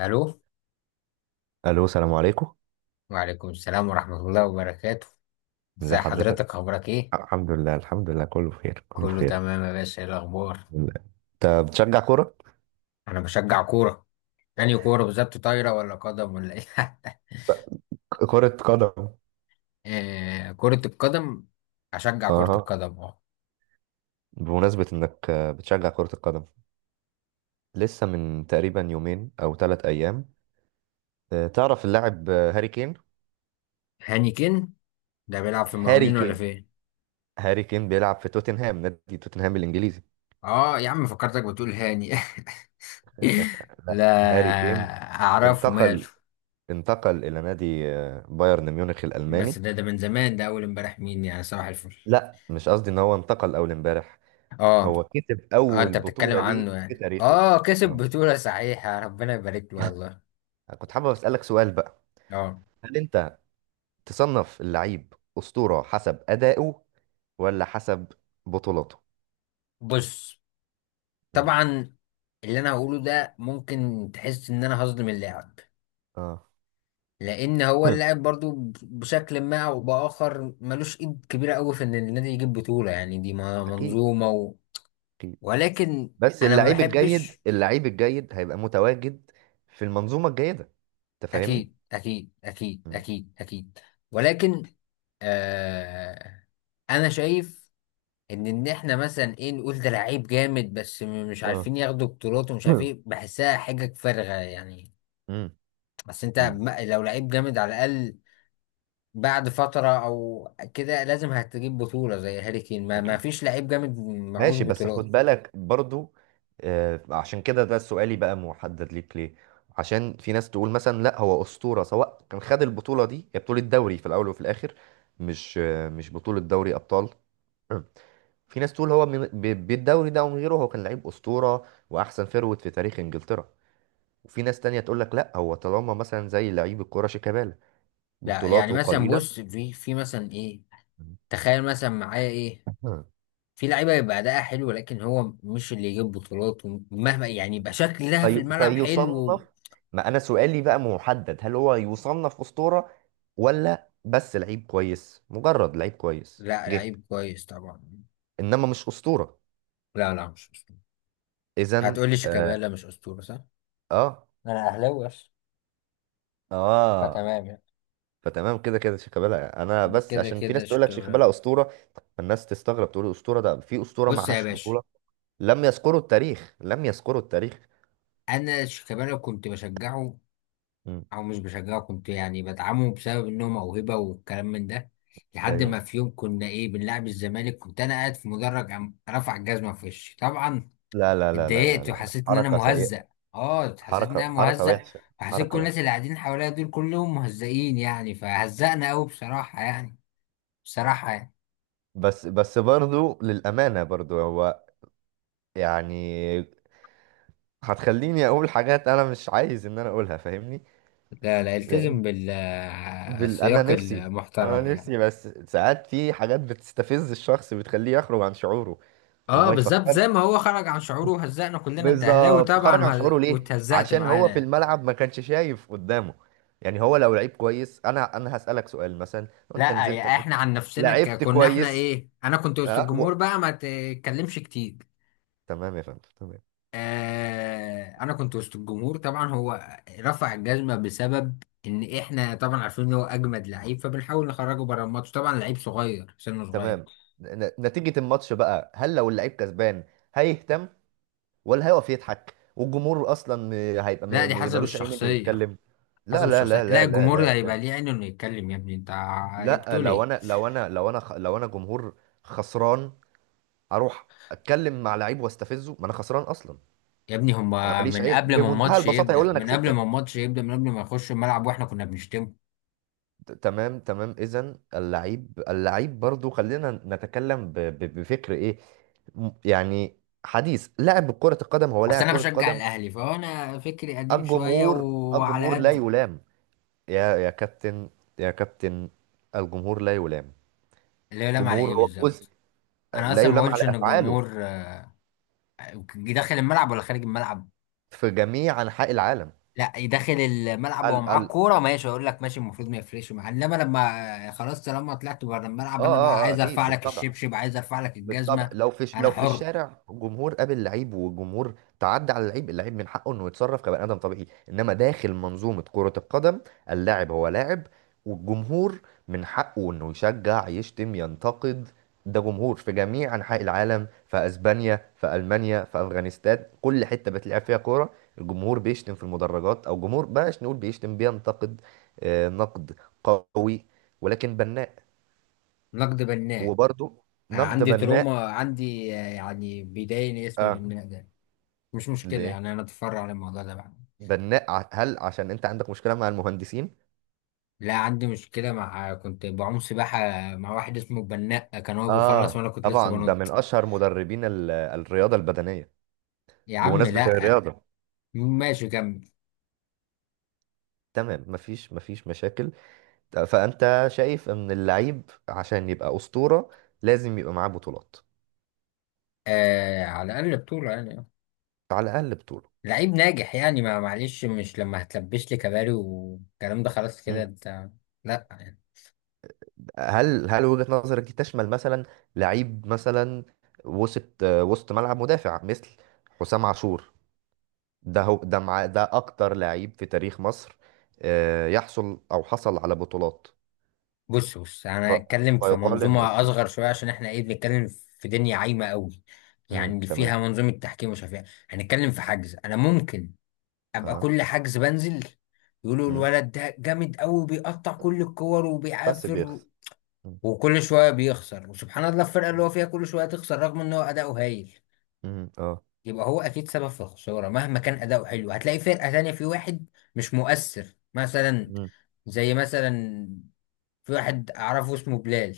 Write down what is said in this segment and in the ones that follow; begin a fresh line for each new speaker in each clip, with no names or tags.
الو.
الو، السلام عليكم.
وعليكم السلام ورحمة الله وبركاته.
ازي
ازي
حضرتك؟
حضرتك، اخبارك ايه؟
الحمد لله، الحمد لله، كله بخير، كله
كله
بخير.
تمام يا باشا، ايه الاخبار؟
انت بتشجع كرة؟
انا بشجع كورة. يعني كورة بالظبط طايرة ولا قدم ولا ايه؟
كرة قدم.
آه، كرة القدم. اشجع كرة
اها.
القدم، اه.
بمناسبة انك بتشجع كرة القدم، لسه من تقريبا يومين او 3 ايام، تعرف اللاعب هاري كين؟
هاني كين؟ ده بيلعب في
هاري
المقاولين ولا
كين.
فين؟
هاري كين بيلعب في توتنهام، نادي توتنهام الانجليزي.
اه يا عم، فكرتك بتقول هاني. لا.
هاري كين
اعرفه ماله.
انتقل انتقل الى نادي بايرن ميونخ
بس
الالماني.
ده من زمان، ده اول امبارح، مين يعني؟ صباح الفل.
لا، مش قصدي ان هو انتقل اول امبارح.
اه.
هو كسب
اه،
أول
انت بتتكلم
بطولة
عنه؟
ليه في
يعني
تاريخه.
كسب
آه.
بطولة، صحيح، يا ربنا يبارك له والله.
كنت حابب أسألك سؤال بقى.
اه،
هل أنت تصنف اللعيب أسطورة حسب أدائه ولا حسب بطولاته؟
بص،
مم.
طبعا اللي انا هقوله ده ممكن تحس ان انا هظلم اللاعب.
اه.
لان هو اللاعب برضو بشكل ما او باخر ملوش ايد كبيرة قوي في ان النادي يجيب بطولة، يعني دي
أكيد،
منظومة.
أكيد.
ولكن
بس
انا ما
اللعيب الجيد،
بحبش.
اللعيب الجيد هيبقى متواجد في المنظومة الجيدة. أنت فاهمني؟
اكيد اكيد اكيد
مم.
اكيد اكيد. ولكن آه انا شايف ان احنا مثلا ايه نقول ده لعيب جامد، بس مش
اه.
عارفين ياخدوا بطولات، ومش عارفين إيه، بحسها حاجة فارغة يعني.
مم.
بس انت
مم.
لو لعيب جامد، على الاقل بعد فترة او كده لازم هتجيب بطولة، زي هاري كين، ما
أكيد.
فيش لعيب جامد معهوش
ماشي، بس خد
بطولات.
بالك برضو، عشان كده ده سؤالي بقى محدد ليك ليه. عشان في ناس تقول مثلا لا، هو أسطورة سواء كان خد البطولة دي، هي بطولة دوري في الأول وفي الآخر، مش بطولة دوري أبطال. في ناس تقول هو بالدوري ده ومن غيره هو كان لعيب أسطورة وأحسن فيرود في تاريخ إنجلترا. وفي ناس تانية تقول لك لا، هو طالما مثلا زي لعيب الكرة شيكابالا
لا، يعني
بطولاته
مثلا
قليلة.
بص، في مثلا ايه تخيل مثلا معايا ايه؟ في لعيبة يبقى أداءها حلو لكن هو مش اللي يجيب بطولات، ومهما يعني يبقى شكلها في الملعب حلو.
فيصنف. ما انا سؤالي بقى محدد، هل هو يصنف اسطورة ولا بس لعيب كويس، مجرد لعيب كويس
لا،
جه
لعيب كويس طبعا.
انما مش اسطورة.
لا لا، مش
اذا.
هتقولي
اه،
شيكابالا مش اسطوره؟ صح.
اه.
انا اهلاوي بس.
آه.
فتمام يعني.
فتمام، كده كده شيكابالا. انا بس
كده
عشان في
كده
ناس تقول لك
شيكابالا.
شيكابالا اسطورة، فالناس تستغرب، تقول اسطورة ده؟ في اسطورة
بص يا
معهاش
باشا،
بطولة؟ لم يذكروا التاريخ، لم يذكروا التاريخ.
انا شيكابالا كنت بشجعه،
مم.
او مش بشجعه، كنت يعني بدعمه بسبب انه موهبه والكلام من ده. لحد ما
ايوه.
في يوم كنا ايه بنلعب الزمالك، كنت انا قاعد في مدرج قام رفع الجزمه في وشي طبعا.
لا لا لا لا لا لا
اتضايقت
لا.
وحسيت ان انا
حركة سيئة.
مهزأ. اه، حسيت ان انا
حركة، حركة
مهزأ.
وحشة.
وحسيت كل
حركة
الناس
وحشة.
اللي قاعدين حواليا دول كلهم مهزئين يعني، فهزأنا قوي بصراحه يعني. بصراحه يعني.
بس برضو للأمانة، برضو هو يعني هتخليني أقول حاجات أنا مش عايز إن أنا أقولها، فاهمني؟
لا لا،
لأن
التزم
بال... أنا
بالسياق
نفسي أنا
المحترم يعني.
نفسي بس ساعات في حاجات بتستفز الشخص، بتخليه يخرج عن شعوره
اه،
وما
بالظبط، زي
يفكرش.
ما هو خرج عن شعوره وهزقنا كلنا، انت اهلاوي
بالظبط،
طبعا
خرج عن شعوره ليه؟
واتهزقت
عشان هو في
معانا.
الملعب ما كانش شايف قدامه. يعني هو لو لعيب كويس، أنا هسألك سؤال، مثلا لو أنت
لا،
نزلت
يا
ماتش،
احنا عن نفسنا
لعبت
كنا احنا
كويس،
ايه، انا كنت وسط
أه
الجمهور بقى، ما تتكلمش كتير.
تمام يا فندم، تمام.
آه، انا كنت وسط الجمهور، طبعا هو رفع الجزمة بسبب ان احنا طبعا عارفين ان هو اجمد لعيب، فبنحاول نخرجه بره الماتش، طبعا لعيب صغير سنه صغير.
تمام، نتيجة الماتش بقى، هل لو اللعيب كسبان هيهتم ولا هيقف يضحك؟ والجمهور اصلا هيبقى
لا، دي حسب
ملوش عين انه
الشخصية.
يتكلم. لا
حسب
لا لا
الشخصية، لا
لا لا لا
الجمهور هيبقى
لا
ليه عينه انه يتكلم، يا ابني انت
لا،
بتقول
لو
ايه؟
انا لو انا لو انا خ- لو انا جمهور خسران، اروح اتكلم مع لعيب واستفزه؟ ما انا خسران اصلا.
يا ابني،
انا
هما
ماليش
من
عين
قبل ما
بمنتهى
الماتش
البساطة، هيقول
يبدأ،
لي انا
من قبل ما
كسبتك.
الماتش يبدأ، من قبل ما يخش الملعب واحنا كنا بنشتمه.
تمام، تمام. اذا اللعيب، اللعيب برضو خلينا نتكلم، بفكر ايه؟ يعني حديث لاعب كرة القدم. هو
بس
لاعب
انا
كرة
بشجع
قدم.
الاهلي فانا فكري قديم شوية
الجمهور،
وعلى
الجمهور لا
قدي.
يلام. يا كابتن، يا كابتن، الجمهور لا يلام.
اللي هو لام على
جمهور
ايه
هو جزء،
بالظبط؟ انا
لا
اصلا ما
يلام
قلتش
على
ان
أفعاله
الجمهور داخل الملعب ولا خارج الملعب.
في جميع أنحاء العالم.
لا، يدخل الملعب
ال
وهو معاه
ال آه
الكورة ماشي، اقول لك ماشي، المفروض ما يفرقش معاه، انما لما خلاص طالما طلعت بره الملعب
آه
انا بقى
آه
عايز
أكيد،
ارفع لك
بالطبع،
الشبشب، عايز ارفع لك
بالطبع.
الجزمة.
لو في
انا
لو في
حر.
الشارع جمهور قابل لعيب والجمهور تعدى على اللعيب، اللعيب من حقه انه يتصرف كبني ادم طبيعي. انما داخل منظومه كره القدم، اللاعب هو لاعب، والجمهور من حقه انه يشجع، يشتم، ينتقد. ده جمهور في جميع انحاء العالم، في اسبانيا، في المانيا، في افغانستان. كل حته بتلعب فيها كوره، الجمهور بيشتم في المدرجات. او جمهور بلاش نقول بيشتم، بينتقد. نقد قوي ولكن بناء.
نقد بناء.
وبرضه
انا
نقد
عندي
بناء.
تروما، عندي يعني بيضايقني اسم
آه.
بناء ده. مش مشكله
ليه؟
يعني، انا اتفرع على الموضوع ده بعد.
بناء، هل عشان انت عندك مشكلة مع المهندسين؟
لا، عندي مشكله، مع كنت بعوم سباحه مع واحد اسمه بناء، كان هو بيخلص
اه
وانا كنت لسه
طبعا، ده من
بنط.
اشهر مدربين الرياضة البدنية.
يا عم
بمناسبة
لا.
الرياضة.
ماشي كمل.
تمام، مفيش مشاكل. فانت شايف ان اللعيب عشان يبقى أسطورة لازم يبقى معاه بطولات.
آه، على الاقل بطوله يعني.
على الاقل بطولة.
لعيب ناجح يعني، ما معلش، مش لما هتلبش لي كباري والكلام ده، خلاص كده
مم.
انت. لا.
هل وجهة نظرك دي تشمل مثلا لعيب مثلا وسط ملعب، مدافع، مثل حسام عاشور؟ ده هو ده مع ده اكتر لعيب في تاريخ مصر، يحصل او حصل على بطولات
بص بص،
ف-
انا هتكلم في
فيقال انه
منظومه
اسطوره؟
اصغر شويه، عشان احنا ايه بنتكلم في دنيا عايمه قوي، يعني اللي
تمام.
فيها منظومه تحكيم ومش عارف ايه. هنتكلم في حجز، انا ممكن ابقى
اه،
كل حجز بنزل يقولوا
امم
الولد ده جامد قوي بيقطع كل الكور
بس
وبيعافر،
بيخسر. مم.
وكل شويه بيخسر، وسبحان الله الفرقه اللي هو فيها كل شويه تخسر، رغم ان هو اداؤه هايل.
مم. اه.
يبقى هو اكيد سبب في الخساره، مهما كان اداؤه حلو هتلاقي فرقه تانية في واحد مش مؤثر مثلا.
مم.
زي مثلا في واحد اعرفه اسمه بلال،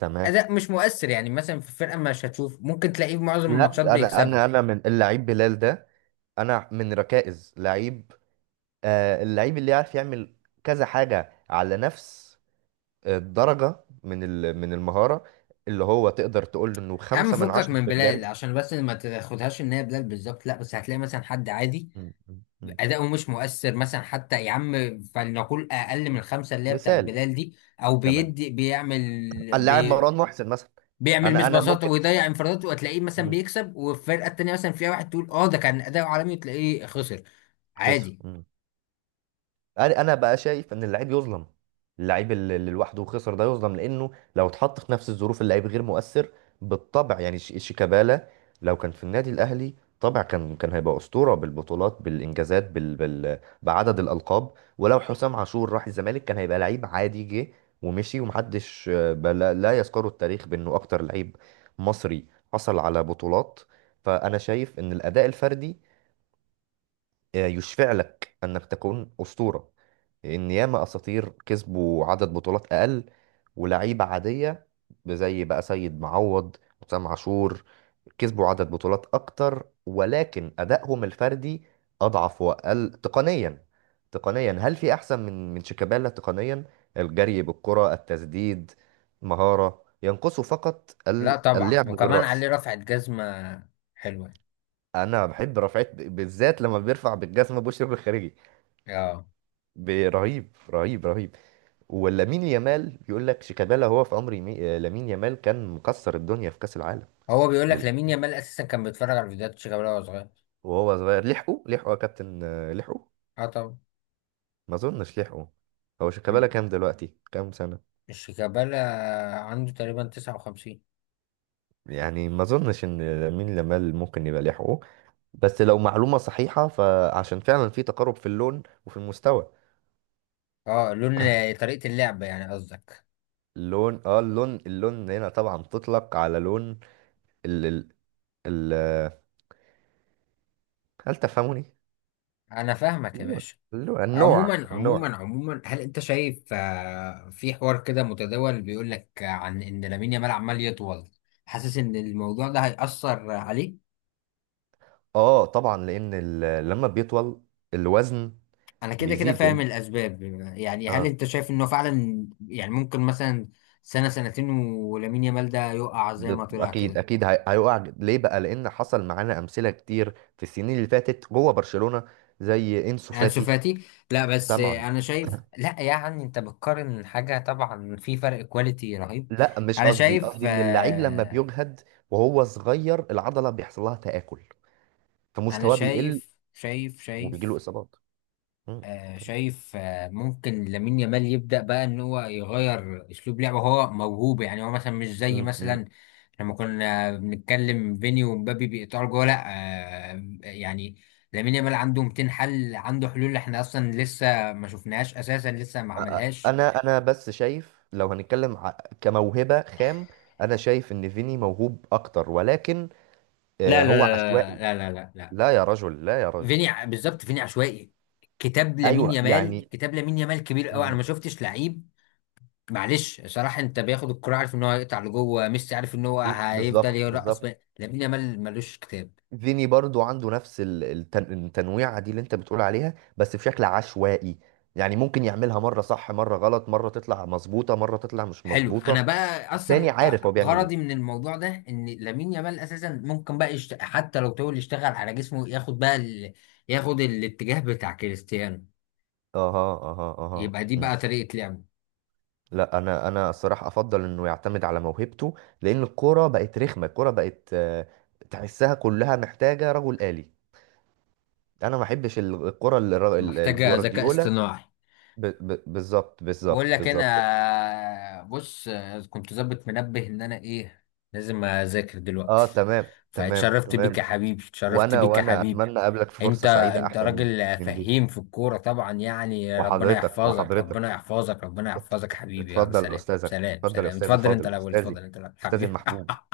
تمام.
اداء مش مؤثر، يعني مثلا في الفرقه مش هتشوف، ممكن تلاقيه في معظم الماتشات
لا، انا انا
بيكسبها.
انا من اللعيب بلال ده. انا من ركائز لعيب، اللعيب اللي يعرف يعمل كذا حاجه على نفس الدرجه من المهاره. اللي هو تقدر تقول انه
يا عم
خمسة من
فكك
عشرة
من
في
بلال
الجري.
عشان بس ما تاخدهاش ان هي بلال بالظبط، لا بس هتلاقي مثلا حد عادي
مم. مم. مم.
اداؤه مش مؤثر مثلا، حتى يا عم فلنقول اقل من الخمسه اللي هي بتاعت
مثال.
بلال دي، او
تمام،
بيدي بيعمل
اللاعب
بي
مروان محسن مثلا.
بيعمل
انا
مش
انا
بساطه
ممكن.
ويضيع انفراداته، وتلاقيه مثلا
مم.
بيكسب، والفرقه التانيه مثلا فيها واحد تقول ده كان اداؤه عالمي، وتلاقيه خسر.
خسر.
عادي.
انا بقى شايف ان اللعيب يظلم، اللعيب اللي لوحده خسر ده يظلم، لانه لو اتحط في نفس الظروف اللعيب غير مؤثر. بالطبع يعني شيكابالا لو كان في النادي الاهلي طبعا كان هيبقى اسطوره، بالبطولات، بالانجازات، بعدد الالقاب. ولو حسام عاشور راح الزمالك كان هيبقى لعيب عادي جه ومشي، ومحدش لا يذكره التاريخ بانه اكتر لعيب مصري حصل على بطولات. فانا شايف ان الاداء الفردي يشفع لك انك تكون اسطوره، لان ياما اساطير كسبوا عدد بطولات اقل ولاعيبه عاديه، زي بقى سيد معوض، وسام عاشور، كسبوا عدد بطولات اكتر ولكن ادائهم الفردي اضعف واقل تقنيا. تقنيا، هل في احسن من شيكابالا تقنيا؟ الجري بالكره، التسديد، مهاره، ينقصه فقط
لا طبعا،
اللعب
وكمان
بالراس.
عليه رفعت جزمه حلوه.
انا بحب رفعت بالذات لما بيرفع بالجسم بوش رجله الخارجي،
اه،
رهيب، رهيب، رهيب. ولامين يامال بيقول لك شيكابالا هو في عمر لامين يامال كان مكسر الدنيا في كأس العالم.
هو بيقول لك
للأسف.
لامين يامال اساسا كان بيتفرج على فيديوهات شيكابالا وهو صغير.
وهو صغير، لحقه، لحقه يا كابتن، لحقه.
اه طبعا.
ما اظنش لحقه. هو شيكابالا
مم.
كام دلوقتي؟ كام سنة؟
شيكابالا عنده تقريبا 59.
يعني ما اظنش ان لامين يامال ممكن يبقى لحقه. بس لو معلومة صحيحة فعشان فعلا في تقارب في اللون وفي المستوى.
اه، لون، طريقة اللعب يعني قصدك.
اللون اه اللون اللون هنا طبعا تطلق على لون ال... ال... ال... هل تفهموني؟
انا فاهمك يا
اللون،
باشا.
النوع،
عموما
النوع.
عموما عموما، هل انت شايف في حوار كده متداول بيقول لك عن ان لامين يامال عمال يطول، حاسس ان الموضوع ده هيأثر عليه؟
اه طبعا، لان لما بيطول الوزن
انا كده كده
بيزيد.
فاهم
لان
الاسباب. يعني هل
آه
انت شايف انه فعلا يعني ممكن مثلا سنة سنتين ولامين يامال ده يقع زي ما طلع
اكيد،
كده؟
اكيد هيقع ليه بقى، لان حصل معانا امثله كتير في السنين اللي فاتت جوه برشلونه، زي انسو
انسو
فاتي.
فاتي. لا بس
طبعا.
انا شايف، لا يعني انت بتقارن حاجه طبعا في فرق كواليتي رهيب.
لا مش
انا
قصدي
شايف
قصدي ان اللعيب لما
آه
بيجهد وهو صغير العضله بيحصل لها تاكل،
انا
فمستواه بيقل
شايف شايف
وبيجي له
شايف.
اصابات. مم.
شايف، ممكن لامين يامال يبدا بقى ان هو يغير اسلوب لعبه، هو موهوب يعني، هو مثلا مش زي
مم. مم.
مثلا لما كنا بنتكلم فيني ومبابي بيقطعوا جوه، لا. يعني لامين يامال عنده 200 حل، عنده حلول احنا اصلا لسه ما شفناهاش اساسا، لسه ما
أ- أ-
عملهاش.
انا انا بس شايف لو هنتكلم كموهبه خام، انا شايف ان فيني موهوب اكتر ولكن
لا لا
هو عشوائي.
لا لا لا لا لا لا.
لا يا رجل، لا يا رجل.
فيني بالظبط فيني عشوائي. كتاب لامين
ايوه يعني.
يامال،
يعني.
كتاب لامين يامال كبير قوي، انا
مم.
ما شفتش لعيب، معلش صراحة، انت بياخد الكرة عارف ان هو هيقطع لجوه، ميسي عارف ان هو
إيه،
هيفضل
بالظبط،
يرقص
بالظبط.
بقى. لامين يامال ملوش كتاب.
فيني برضو عنده نفس التنويعه دي اللي انت بتقول عليها بس بشكل عشوائي. يعني ممكن يعملها مره صح مره غلط، مره تطلع مظبوطه مره تطلع مش
حلو، انا
مظبوطه.
بقى
تاني،
اصلا
عارف هو بيعمل
غرضي
ايه.
من الموضوع ده ان لامين يامال اساسا ممكن بقى حتى لو طول يشتغل على جسمه، ياخد بقى ياخد الاتجاه بتاع كريستيانو.
اها، اها، اها.
يبقى دي
مم.
بقى طريقة لعبه.
لا، انا الصراحه افضل انه يعتمد على موهبته، لان الكوره بقت رخمه، الكوره بقت آه، تحسها كلها محتاجه رجل آلي. انا ما احبش الكره،
محتاجة ذكاء
الجوارديولا.
اصطناعي.
بالظبط،
بقول
بالظبط،
لك،
بالظبط.
انا بص، كنت ظابط منبه ان انا ايه لازم اذاكر دلوقتي.
اه، تمام، تمام،
فاتشرفت بيك يا
تمام.
حبيبي، اتشرفت
وانا
بيك يا
وانا
حبيبي.
اتمنى اقابلك في
انت
فرصة سعيدة
انت
احسن من
راجل
من دي.
فهيم في الكورة طبعا يعني، ربنا
وحضرتك،
يحفظك،
وحضرتك.
ربنا يحفظك، ربنا يحفظك حبيبي، يلا
اتفضل
سلام
استاذك.
سلام
اتفضل يا
سلام،
استاذي،
اتفضل انت
فاضل
الاول،
استاذي.
اتفضل انت الاول
استاذي
حبيبي.
المحبوب.